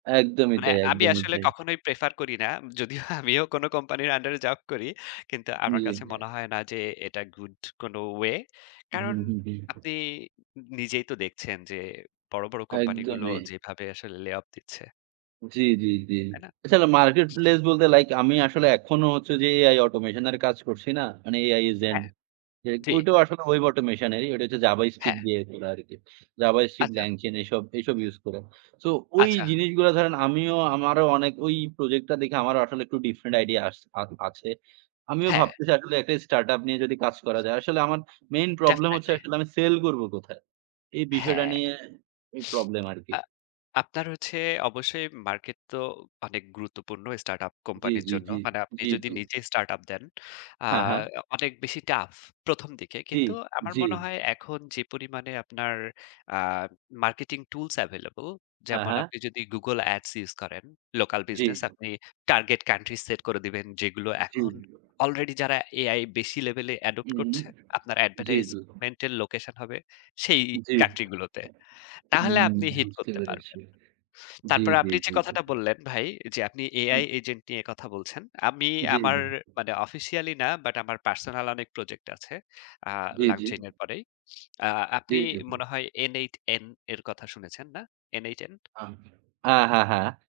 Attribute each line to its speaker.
Speaker 1: একদমই
Speaker 2: মানে
Speaker 1: তাই,
Speaker 2: আমি
Speaker 1: একদমই
Speaker 2: আসলে
Speaker 1: তাই।
Speaker 2: কখনোই প্রেফার করি না। যদিও আমিও কোন কোম্পানির আন্ডারে জব করি। কিন্তু আমার কাছে মনে
Speaker 1: জি।
Speaker 2: হয় না যে, এটা গুড কোন ওয়ে।
Speaker 1: হুম,
Speaker 2: কারণ
Speaker 1: হুম, হুম, হুম।
Speaker 2: আপনি নিজেই তো দেখছেন যে, বড়, বড় কোম্পানিগুলো
Speaker 1: একদমই।
Speaker 2: যেভাবে আসলে লে অফ দিচ্ছে।
Speaker 1: জি, জি, জি।
Speaker 2: তাই না?
Speaker 1: এছাড়া মার্কেট প্লেস বলতে লাইক আমি আসলে এখনো হচ্ছে যে, এআই অটোমেশন এর কাজ করছি না? মানে এআই এজেন্ট।
Speaker 2: হ্যাঁ।
Speaker 1: যাইহোক
Speaker 2: জি।
Speaker 1: ওইটাও আসলে ওয়েব অটোমেশনেরই, ঐটা হচ্ছে জাভাস্ক্রিপ্ট
Speaker 2: হ্যাঁ।
Speaker 1: দিয়ে খোলা আরকি। জাভাস্ক্রিপ্ট,
Speaker 2: আচ্ছা।
Speaker 1: LangChain এসব, এসব ইউজ করে। সো ওই
Speaker 2: আচ্ছা।
Speaker 1: জিনিসগুলা ধরেন, আমিও আমারও অনেক ঐ প্রজেক্ট টা দেখে, আমারও আসলে একটু ডিফারেন্ট আইডিয়া আস আ আছে। আমিও
Speaker 2: হ্যাঁ।
Speaker 1: ভাবতেছি আসলে একটা স্টার্ট আপ নিয়ে যদি কাজ করা যায়। আসলে আমার মেইন প্রবলেম হচ্ছে,
Speaker 2: ডেফিনিটলি।
Speaker 1: আসলে আমি সেল করবো কোথায়? এই বিষয়টা
Speaker 2: হ্যাঁ।
Speaker 1: নিয়ে এই প্রবলেম আরকি।
Speaker 2: আ আপনার হচ্ছে অবশ্যই মার্কেট তো অনেক গুরুত্বপূর্ণ স্টার্টআপ
Speaker 1: জি,
Speaker 2: কোম্পানির
Speaker 1: জি,
Speaker 2: জন্য।
Speaker 1: জি,
Speaker 2: মানে আপনি
Speaker 1: জি,
Speaker 2: যদি
Speaker 1: জি।
Speaker 2: নিজে স্টার্ট আপ দেন আ
Speaker 1: হ্যাঁ, হ্যাঁ।
Speaker 2: অনেক বেশি টাফ ১ম দিকে।
Speaker 1: জি,
Speaker 2: কিন্তু আমার
Speaker 1: জি।
Speaker 2: মনে হয়, এখন যে পরিমাণে আপনার আ মার্কেটিং টুলস এভেইলেবল,
Speaker 1: হ্যাঁ,
Speaker 2: যেমন
Speaker 1: হ্যাঁ।
Speaker 2: আপনি যদি Google Ads ইউস করেন, লোকাল
Speaker 1: জি।
Speaker 2: বিজনেস আপনি টার্গেট কান্ট্রি সেট করে দিবেন, যেগুলো
Speaker 1: জি।
Speaker 2: এখন আলরেডি যারা এআই বেশি লেভেলে অ্যাডপ্ট করছে,
Speaker 1: উহুম
Speaker 2: আপনার
Speaker 1: জি, জি।
Speaker 2: অ্যাডভার্টাইজমেন্ট এর লোকেশন হবে, সেই
Speaker 1: জি।
Speaker 2: কান্ট্রি গুলোতে।
Speaker 1: উম
Speaker 2: তাহলে আপনি হিট
Speaker 1: বুঝতে
Speaker 2: করতে
Speaker 1: পেরেছি।
Speaker 2: পারবেন।
Speaker 1: জি,
Speaker 2: তারপরে
Speaker 1: জি,
Speaker 2: আপনি যে
Speaker 1: জি, জি।
Speaker 2: কথাটা বললেন ভাই যে, আপনি এআই
Speaker 1: হুম।
Speaker 2: এজেন্ট নিয়ে কথা বলছেন। আমি
Speaker 1: জি,
Speaker 2: আমার
Speaker 1: জি।
Speaker 2: মানে অফিসিয়ালি না, বাট আমার পার্সোনাল অনেক প্রজেক্ট আছে। আ
Speaker 1: জি, জি।
Speaker 2: LangChain এর পরেই। আ
Speaker 1: জি,
Speaker 2: আপনি
Speaker 1: জি।
Speaker 2: মনে হয় n8n এর কথা শুনেছেন, না? n8n?
Speaker 1: আ আ হ্যাঁ, হ্যাঁ।